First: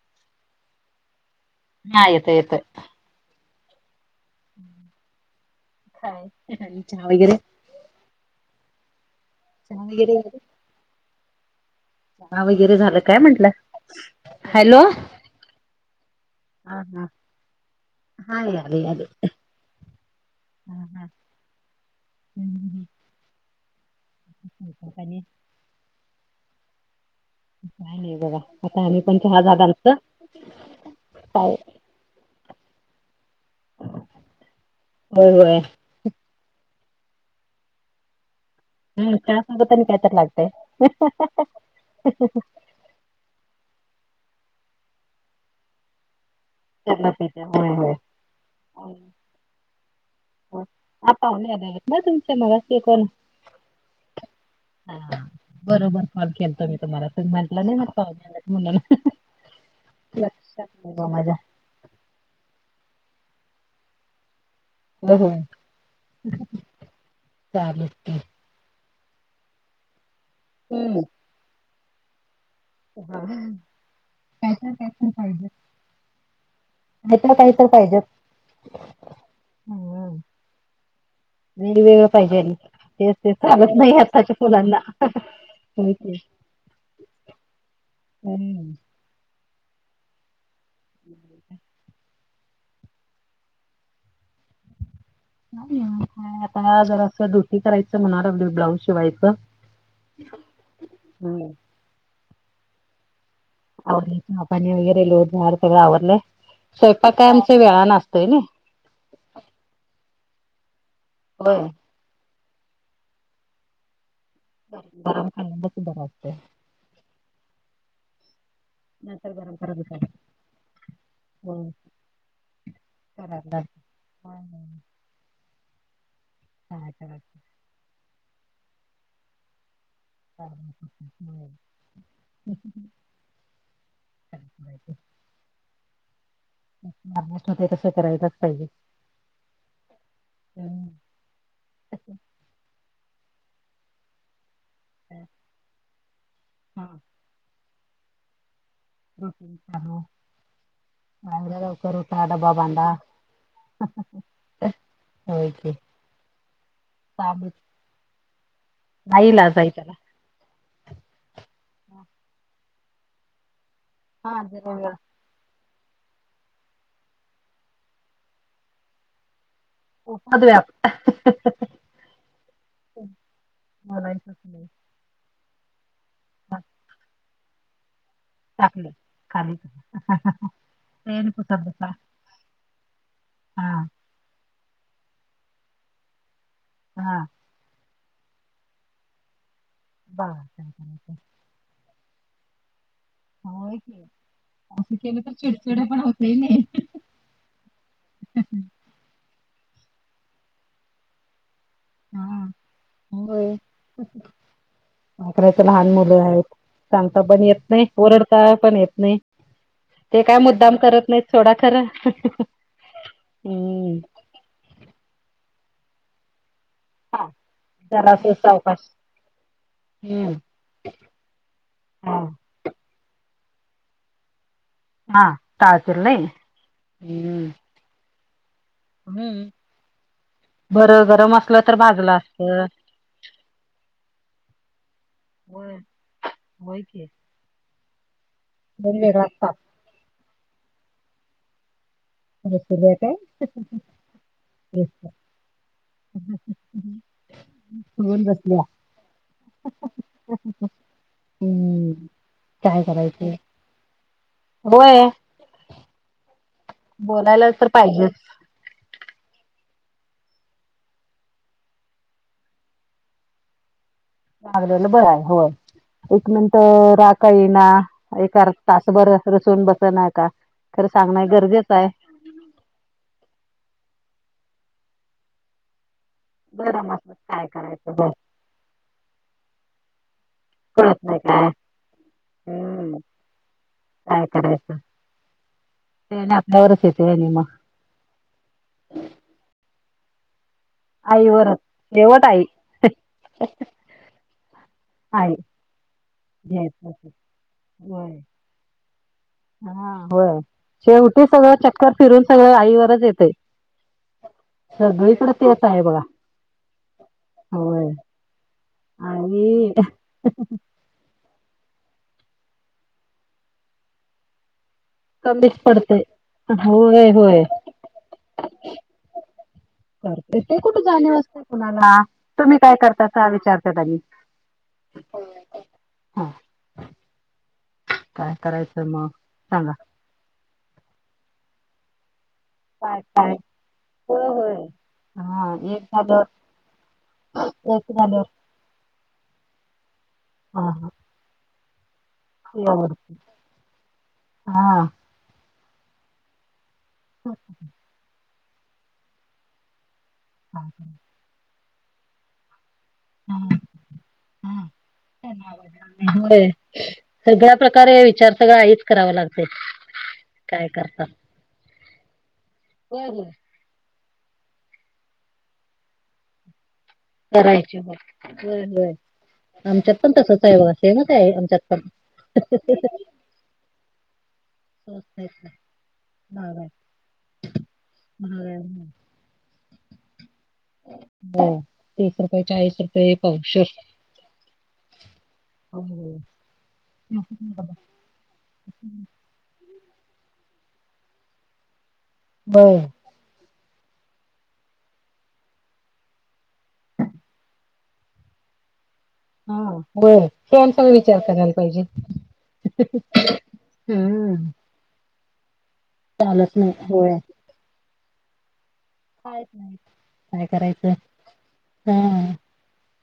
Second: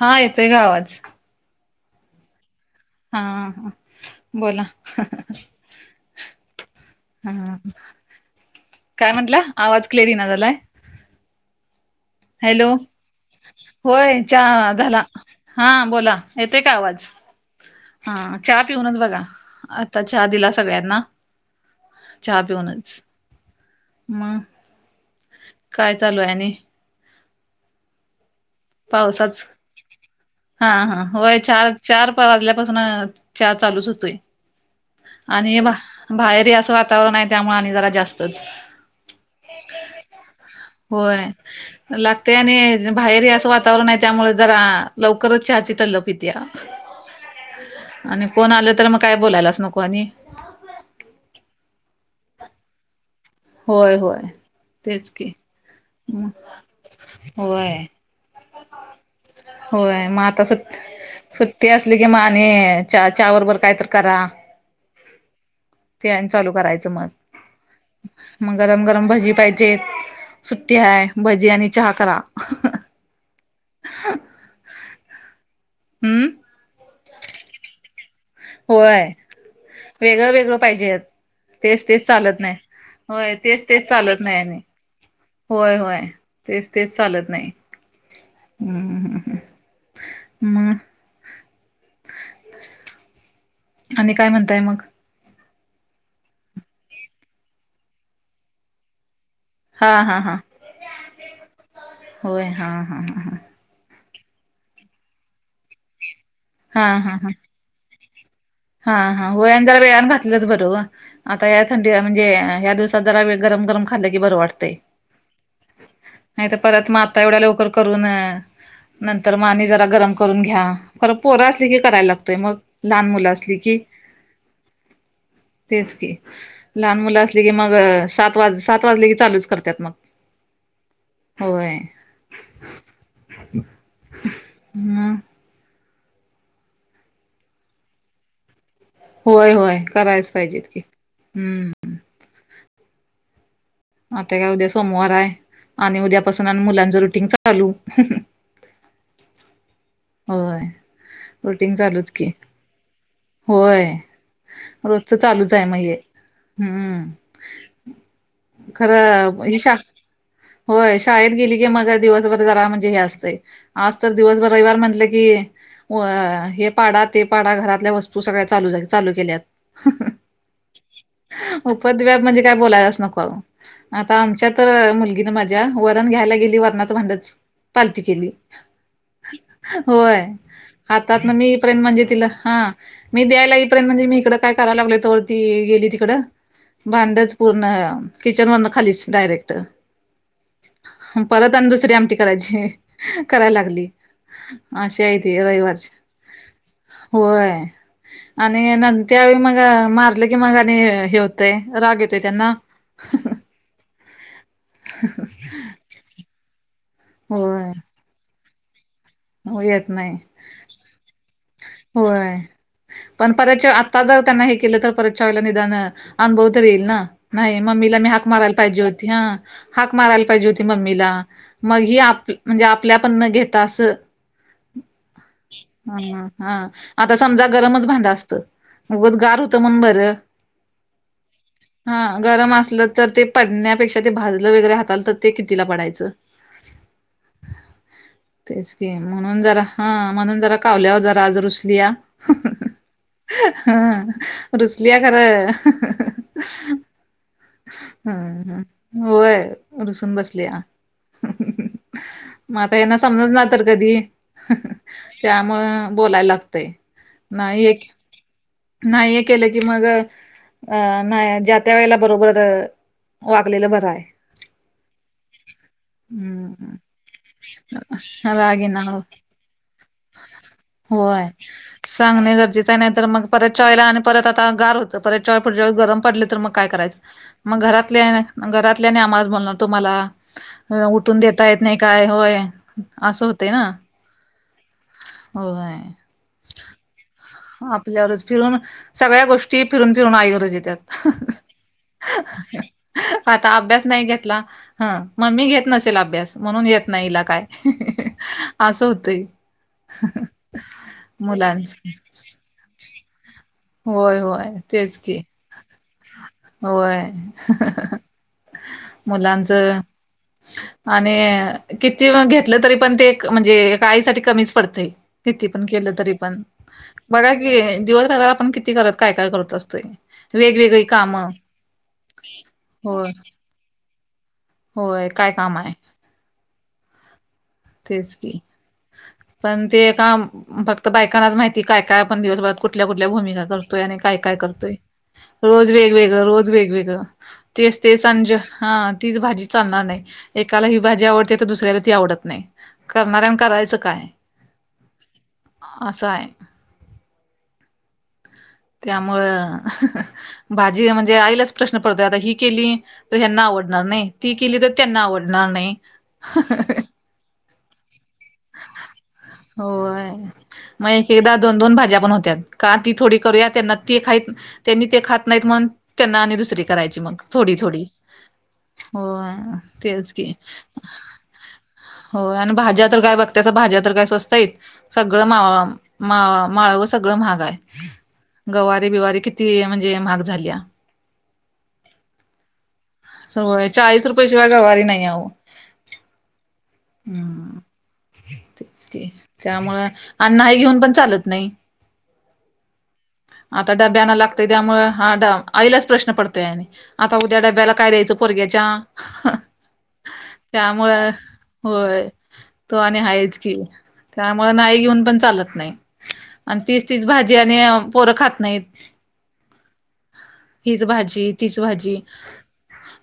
हा येतय ग आवाज. हा येतय येतंय. हां हा. बोला, काय चहा वगैरे हा. काय म्हणला? चहा आवाज क्लिन वगैरे ना झालाय. चहा हॅलो, वगैरे झालं काय म्हंटलं? होय चहा हॅलो. झाला हा बोला येतेय का हा आवाज? हा हां हा चहा याले पिऊनच याले. बघा आता चहा दिला हा सगळ्यांना. हा चहा पिऊनच मग आणि काय चालू आहेने? काय नाई बगा. पावसाच हां हां होय काय चार चार पा वाजल्यापासून चार चालूच होतोय होय होय आणि म बाहेरी आसं वातावरण आहे त्यामुळे आणि जरा जास्तच. हम्म चहा सोबत आणि काय तर लागतंय. होय लागते आणि बाहेरया वातावरण आहे त्यामुळं जरा लवकरच चहाची तल्लप. पित्या त्यांना पिते होय होय. आणि कोण आल तर म काय बोलायलाच नको आणि हो पाहणेवे [unintelligible] त ना तुमच्या मग कोण होय होय. तेच हा की बरोबर कॉल केलतो मी तुम्हाला त म्हटलं नाही होय ना. [unintelligible] होय मग आता सुट माझ्या सुट ट्टी असली की म आणि च्या च्या बरोबर काय तर करा. हो होय चालेल. की. म गरम गरम भजी पाहिजेत सुट्टी हम्म हाय भजी आणि चहा करा. हां काहीतरी त्यातून फायदे. हम्म. नाही तर काही तर पाहिजेच. होय हम्म वेगळं वेगळं पाहिजे. तेच तेच वेगवेगळं पाहिजे चालत आणि नाही तेच होय तेच तेच नाही चालत नाही. [unintelligible] होय होय की तेच तेच चालत नाही. ह. हम्म हम् हम् म. हय [inaudible] आणि काय म्हणताय मग? आता जरा असं धोती करायचं म्हणाणार ब्लाऊज शिवायचं. हा हा हा हम्म. होय हा हा हा हा. आव चहा पाणी वगैरे लोटझाड सगळं आवरडलं हा स्वयंपाक हा काय हा आमच्या वेळा न आ सतोय नय. हा हा वयान जरा वेळन घातलंच बर ओ आता या होय. थं डी म्हणजे ह्या दिवसात जरा वे गरम गरम खाल्लं की बरं वाट गरम खा सु बर असतय [unintelligible] परत म आता एवढ्या लवकर करून नंतर म गरम आणि करत जरा बसायचं. गरम करून घ्या खर पोर असली होय. की कराय लागतय मग लहान मुला करायला ठिके लागतं. होय होय तेच की काय लहान मुलं करायचं? असली की मग सात वाज सात वाजले की चालूच करत्यात म. ह [inaudible] मग [unintelligible] ते तसं करायलाच पाहिजे. होय होय करायच पाहिजे कि हम्म. आता काय उद्या सोमवार हाय आणि उद्यापासून आणि हा मुलांच रुटींग चालू. होय आवरा रुटीन लवकर चालूच उटा की डबा बांदा होय, रोजच चालूच आहे सवयीची म हे हम्म. चालू नाही खरं हि इलाज आहे शा त्याला होय शाळेत गेली की मझा दिवसभर जरा म्हणजे हे आसतंय. आज तर हा दिवसभर जरा रविवार वेळ म्हंटलं की हे पाडा ते पाडा घरातल्या वस् तू सगळ्या चालू झाल्या.. चालू केल्यात ऊपदव्याप उपदव्याप म्हणजे काय बोलायलाच नको आता बोलायचंच आमच्या नाही तर मुलगीन माझ्या वरण घ्यायला गेली वरणाच भांडचं पालती केली टाकलं खाली होय हातात पेन न मी पुसत येईपर्यंत बसा म्हणजे तिला.. हा मी द्यायला हा येईपर्यंत म्हणजे मी इकड काय कराय लागलोय तोवर ती गेली तिकड हा भांडच पूर्ण किचन वरन खालीच डायरेक्ट बघा काय करायचं परत आणि दुसरी आमटी करायची कराय होय लागली की असं अशी हाय केलं तर ती.. चिडचिड वैवाचं पण होतंय नाही होय आणि न त्यावेळी मग मारलं की मग आणि हे होतय राग येतोय हा त्यांना होय काय करायच लहान मुलं आहेत सांगता पण येत होय नाही. ओरडता पण येत नाही येत नाही ते काय मुद्दाम करत नाहीत सोडा खर होय. पण परतच्या हम्म आता जर त्यांना हे केलं तर परतवेळला निदान. अनभव तर येईल ना. हा नाही मम्मीला मी हाक जरासं मारायला पाहिजे सावकाश होती हा. हाक मारायला हम्म. पाहिजे होती मम्मीला मग ही हा आपल्या म्हणजे आपण घेता असं. हा टाळतील ह नाही हा आता समजा गरमच भांडं असतं उगच गार हम्म. होत म्हणून बरं बरं गरम असलं तर हा भाजलं गरम असतं. असलं तर ते पडण्यापेक्षा ते भाजलं वगैरे हाताला तर ते कितीला होय पडायचं? होय की तेच कि दोन वेगळाच म्हणून ताप जरा हा म्हणून जरा कावल्यावर जरा आज रुसलीया बसलेली काय हा रुसलिया खरं सुगून हम्म बसल्या. ह होय रुसून बसल्या हम्म. म आता काय यांना करायचं? समजनार तर कधी? होय. त्यामुळं बोलायला लागतय बोलायला तर पाहिजेचं नाही हे केलं की मग अ नाही ज्या त्या वेळेला बरोबर वागलेलं बरं आहे वागलेलं बरं आहे होय एक हम्म मिनटं राग का येईना एका राग येणार तासभर रुसून बसना का खरं सांगण होय गरजेचं आहे सांगणे गरजेचं आहे नाही तर मग परतच्या वेळेला आणि परत आता गार होतं परत च्या पुढच्या वेळेस गरम पडलं तर मग काय गरम करायचं असलं तर काय मग करायचं बघ घरातल्या घरातले आणि आम्हालाचं बोलणार तुम्हाला कळत नाही उठून काय देता येत नाही काय होय हम्म. असं होतंय ना काय करायचं होय ते आणि आपल्यावरच येतंय हे नी म आपल्यावरच फिरून सगळ्या गोष्टी फिरून फिरून आईवरचं येत्यात. आई वरच शेवट आई आता अभ्यास नाही घेतला हा आई मम्मी घेत नसेल अभ्यास म्हणून घेत घ्यायचं नाही असेल. हीला काय? होय. असं होतंय. हा होय शेवटी सगळं मुलांच चक्कर फिरून सगळं आईवरच येतय. होय होय तेच की तेचं आहे बघा होय होय आणि मुलांचं आणि किती घेतलं तरी पण ते म्हणजे एका आईसाठी कमीच पडतंय. किती कमीच पण केलं पडते. तरी पण होय बघा होय कि दिवसभर आपण किती घरात काय काय करत असतो य करते ते कुठे वेगवेगळी जाणीव कामं. असते कुणाला तुम्ही काय होय करतासा विचारतात आणि होय काय काम आहे? हा तेच की काय करायचं मग पण सांगा ते का फक्त बायकांनाच माहिती काय काय पण दिवसभर कुठल्या काय कुठल्या काय भूमिका करतोय आणि काय होय काय होय. करतोय हा रोज एक झालं वेगवेगळं रोज वेगवेगळं तेच ते एक झालं सज हा तीच भाजी चालणार नाही एकाला हा ही हा भाजी आवड ते तर दुसऱ्याला ती आवडत नाही आवडते करणाऱ्या करायचं काय असं आहे अच्छा त्यामुं हा. भाजी म्हणजे आईलाच प्रश्न पडतोय आता ही केली तर हा ह्यांना आवडणार नाही ती केली हा तर त्यांना आवडणार नाही सगळ्या प्रकारे विचार सगळं आईच कराव लागते होय काय मग करता एक एकदा दोन दोन भाज्या पण होत्या का ती होय थोडी होय करून त्यांना ते खा त्यांनी ते खात नाहीत म्हण त्यांना दुसरी करायची मग थोडी करायचे थोडी होय होय होय हो आमच्यात पण तेच की तसच आहे बघा सेमच आहे आमच्यात पण हो आणि भाज्या तर काय बघ त्याच भाज्या तर काय स्वस्तय स्वस्त सगळं आहेत मा काय मा महाग आहे माळ सगळं महाग आहे महाग आहे गवारीे बिवारी किती म्हणजे महाग झाली हो तीस रुपये चाळीस रुपये पावशेर सय चाळीस रुपये शिवाय गवारी नाही आहे हो हम् तेच क त्यामुळं अण्णा हे घेऊन पण चालत नाही हो आता डब्याना लागतय त्यामुळे हा ड आईलाच प्रश्न पडतोय आणि आता उद्या डब्याला काय द्यायचं पोरग्याच्या हा हो तेसग त्यामुळं विचार कराल होय तो आणि आहेाच की हम्म त्यामुं नाही घेऊन पण चालत नाही चालत आणि नाही तीच तीच होय भाजी आणि पोरं खात नाहीत कायच नाही काय हीच करायचं भाजी तीच भाजी हा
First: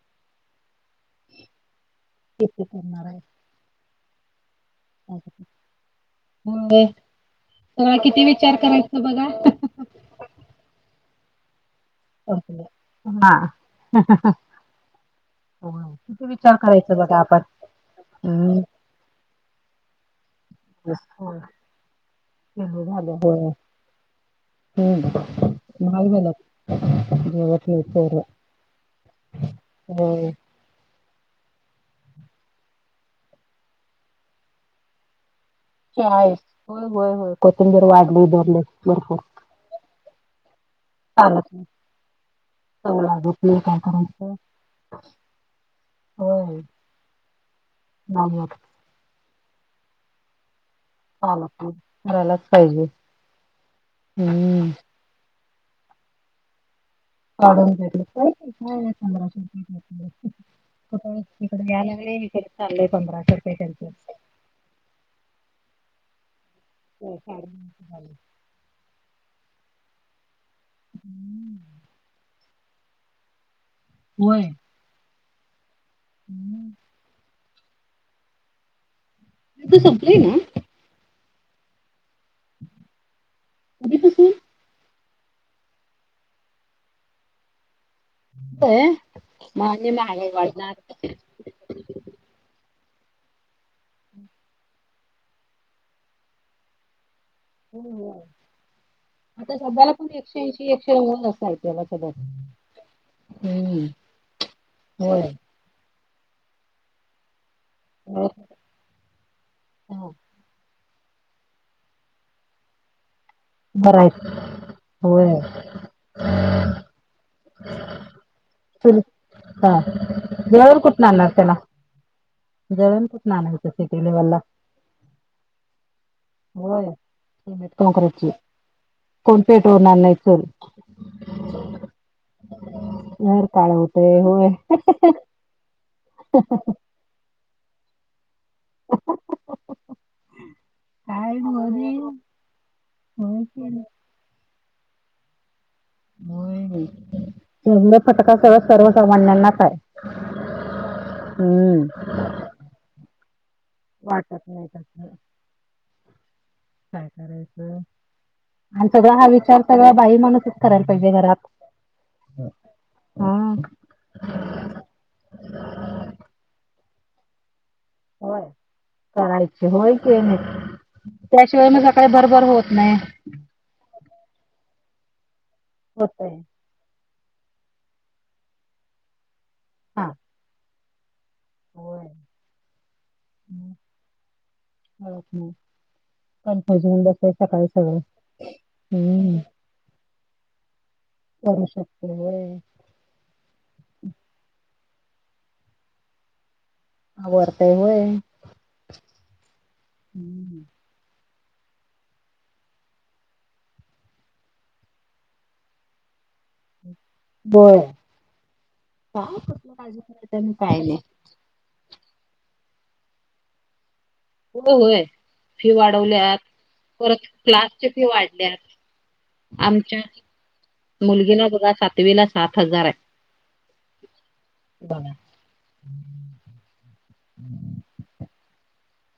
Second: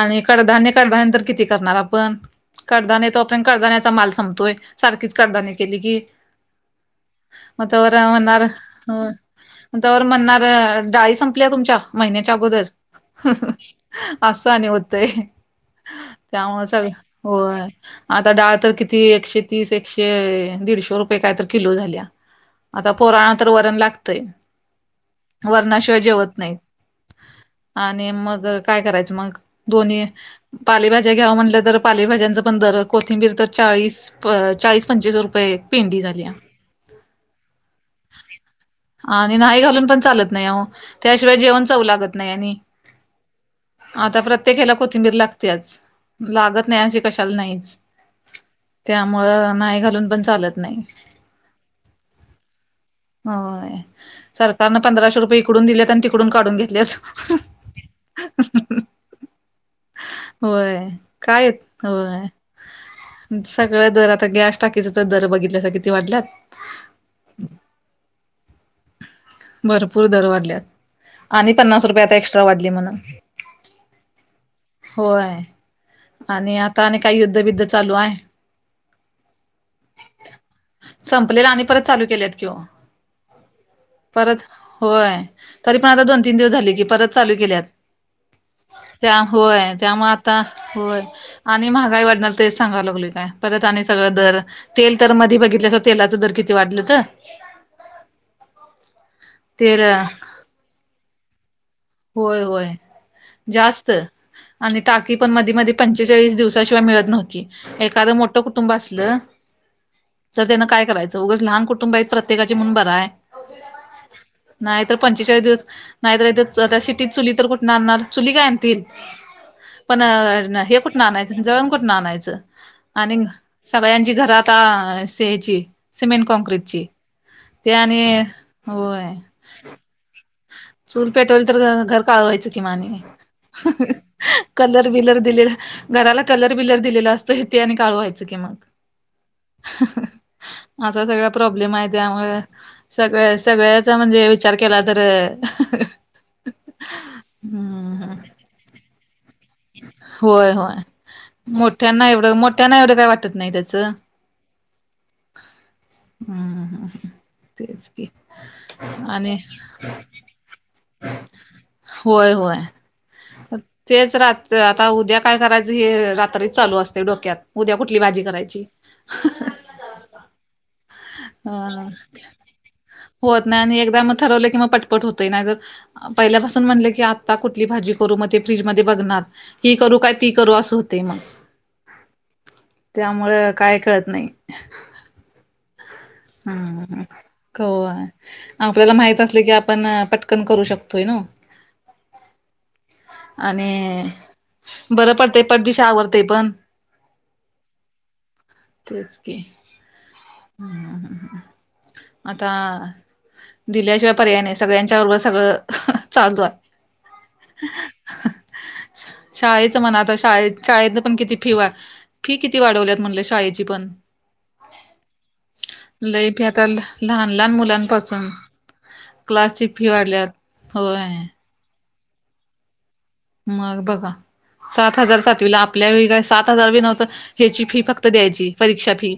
आणि कडधान्य कडधान्यंतर किती करणार आपण किती कडधान करणार नेतो आहे आप कदाण्याचा माल संमपतोय सारखीच कडदानी केली कि होय मग तेव्हा तर किती म्हणार विचार करायचा बघा. त्यावर म्हणणार डाळी संपल्या तुमच्या महिन्याच्या अगोदर हा असं आणि होतय किती विचार त्यामुळे सगळ करायचा बघा आपण. होय आता डाळ तर किती त एकशे तीस एकशे दीडशे रुपये काय होय तर किलो झाल्या आता झालं पोराणा तर होय वरण लागतय वरणाशिवाय जेवत नाहीत ब ब आणि मग काय करायचं मग दोन्ही होय पालेभाज्या घ्यावा म्हटलं तर पालेभाज्यांचं पण दर कोथिंबीर तर चाळीस चाळीस पंचवीस रुपये पेंडी आहे झाल्या हो होय होय कोथिंबीर वाढले दरले भरपूर आणि नाही घालून पण चालत नाही त्याशिवाय चालत जेवण नाही लागत नाही आणि चव लागत नाही काय आता करायचं प्रत्येक हला कोथिंबीर लागते आज होय लागत नाही अशी कशाला नाहीच नाही होत. त्यामुळं नाही घालून पण चालत नाही चालत नाही करायलाच पाहिजे हो हम्म. सकारने पंधरा सो रुपये तिकडून दिलेत आणि तिकडून काढून घेतलेत ढून काय पंधराशे होय तु इिकडे यायला वे चाले पंधरा सगळ दर आता गॅस टाकीच तर दर बघितल्यास किती वाटल्यात हो सार भरपूर दर वाढल्यात हम्म आणि पन्नास रुपये आता एक्स्ट्रा वाढली म्हणून. होय होय आणि हम्म. आता आणि काही युद्धबिद्ध चालू आहे. ते संपलंय ना. संपलेला आणि परत चालू केलेत किंवा. परत होय तरी पण आता दोन तीन दिवस झाले की परत चालू केल्यात. होय. त्या होय मान्य त्यामुळे महागाई आता वाढणार. होय. आणि महागाई वाढणार तेच सांगावं लागले काय परत आणि सगळं दर. तेल तर मधी बघितलंस तेलाचं दर किती वाढलं तर. हो हो आता तेल सध्याला पण एकशे ऐंशी एकशे व असय. होय होय जास्त आणि टाकी होय. पण मधी मध. पंचेचाळीस दिवसाशिवाय मिळत नव्ह एादं मोठ. हा. कुटुंब असलं तर त्यान काय करायचं उगंच लहान कुटुंब आहेत प्रत्येकाची मुून बरा आहे. बरं आहे. नाहीत होय. पंचेचाळीस दिवस नाहीतरथ. त्या सिटीत चुली तर कुठून आणणार चुली काय आणतील. चुल हा. पण हे जळण कुठं कुठून आणणार आणायचं त्याला? जळण कुठून आणायचं. जळण आणि कुठून आणायचं सिटी सगळ्यांची लेवलला? घरात स सिमेंट. कांक्र्रीटची होय. सिमेंट ते आणि होय. पेटोणार नाही हो. चूल पेटवल तर घर काळवायचं किमाने. घर काळं होतंय. होय. कलर बलर दिलेला घराला कलर बिलर दिलेला असत. ेत आणि काळ व्हायचं की मग. असा सगळा काय प्रॉब्लेम आहे मध्ये त्यामुळे सगळ होय. की. सगळ्याचा म्हणजे. विचार केला तरर. सग फटका स सर्वसामान्यांना. होय होय. हम्म. मोठ्यांना एवढं मोठ्यांना एवढं काय वाटत नाही त्याचं. वाटत नाही त्याच हम्म ह. काय करायचं आणि सगळा हा आणि विचार सगळा बाई माणूसच करायला पाहिजे घरात. होय होय. हा. तेच रात आता उद्या काय करायचं हे रात्रीच चालू असते डोक्यात. उद्या कुठली भाजी होय करायची करायची होय क ये नाही. त्याशिवाय मग अ सकाळी भरभर होत नाही. होत नाही आणि एकदा मग ठरवलं की म पटपट होतय नाही जर होतय पहिल्यापासून म्हटले की. कुठली भाजी करू मग ते फ्रीज मध्ये बघणार ही करू हा काय ती करू असं होते मग. होय त्यामुळं काय कळत नाही. खण. हम ख सगळं. आपल्याला माहित हम्म. असलं की आप. आपण पटकन करू शकतोय ना. करू शकत. आणि बरं पडतय पटदश आवरते पण. ह वरतायवय. हम्म हम् हम् आता. दिल्याशिवाय पर्याय नाही सगळ्यांच्या बरोबर सगळं चालू आहे. बर. शाळेच म्हण आता करायचं शाळ आणि काय नाही. शाळेत पण किती फिवा फी किती वाढवल्यात म्हटले शाळेची पण. हो होय फी लय वाढवल्यात फी आता परत लहान लहान क्लासची फी मुलांपासून वाढल्यात. क्लासची फी आमच्या वाढल्यात होय मुलगीला बघा सातवीला सात हजार आहे. मग बघा सात बघा हजार सात तुला आपल्या वळी सात हजार बी नव्हतं ह्याची फी फक्त द्यायची परीक्षा फी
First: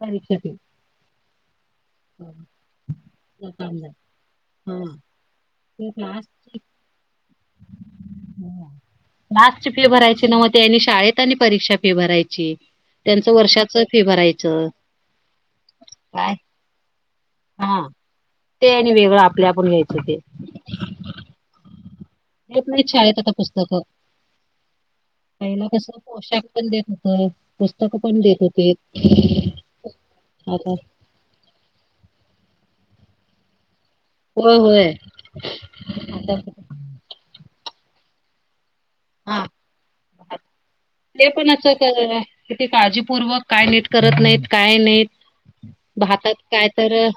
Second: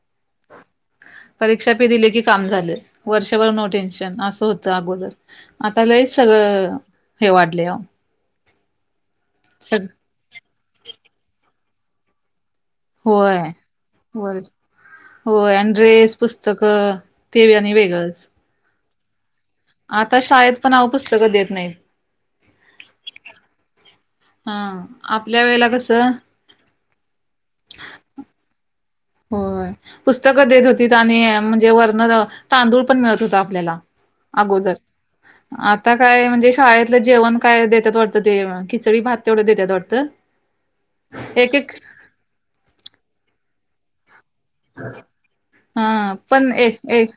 परीक्षक परीक्षा पे दिले की काम झाले वर्षभर नो टेन्शन असं होतं अगोदर आता ते लयच सगळं हे वाढले लास्ट सग फी भरायची न म तेनी शाळेत आणि परीक्षा फी भरायची त्यांचं होय वर्षाच फी बर भरायचं हो अड्रेस काय पुस्तक अ ते आणि हा वेगळंच ते आणि वेगळ आता शाळेत पण आओ पुस्तकं देत नाहीत देत नाहीत शाळेत आता पुस्तकं हा आपल्या पहिला वेळेला कसं पोशाख पण [unintelligible] होत पुस्तकं पण देत होते होय पुस्तकं देत आता होतीत आणि म्हणजे वर्ण तांदूळ पण मिळत होत आपल्याला होय अगोदर होय आता काय म्हणजे शाळेतलं जेवण काय देतात वाटतं ते खिचडी भात तेवढं हा देत्यात वाडत एक एक ह किती काळजीपूर्वक काय नीट करत नाहीत काय नाहीत हा भातात पण काय एक तर एक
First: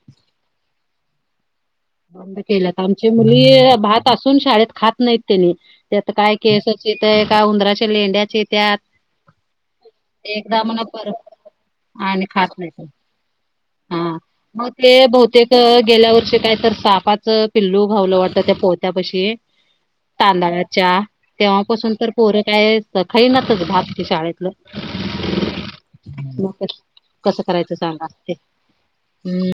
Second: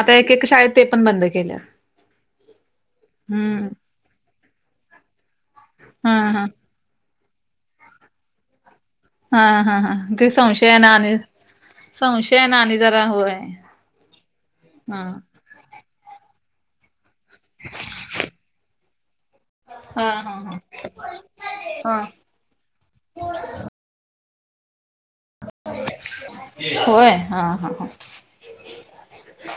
आता एक एक शाळेत ते पण बंद केल्यात बंद केल्यात आमची मुली हम्म भात असून शाळेत खात नाहीत त्यांनी त्यात हा काय हा केस थ एका उंदराच्या लेंड्याचे त्या हा हा हा ते संशया ना पर आणि आणि संशय खात ना आणि नाहीत जरा होय हा मग हा ते बहुतेक गेल्या वर्षी काय तर सापाचं पिल्लू घावलं वाटतं त्या पोहत्या पशी हा हा हा तांदळाच्या तेव्हापासून हा तर पोरं काय खाईनातच भात ते शाळेतलं मग होय हा कसं हा करायचं हा सांगा ते हम्म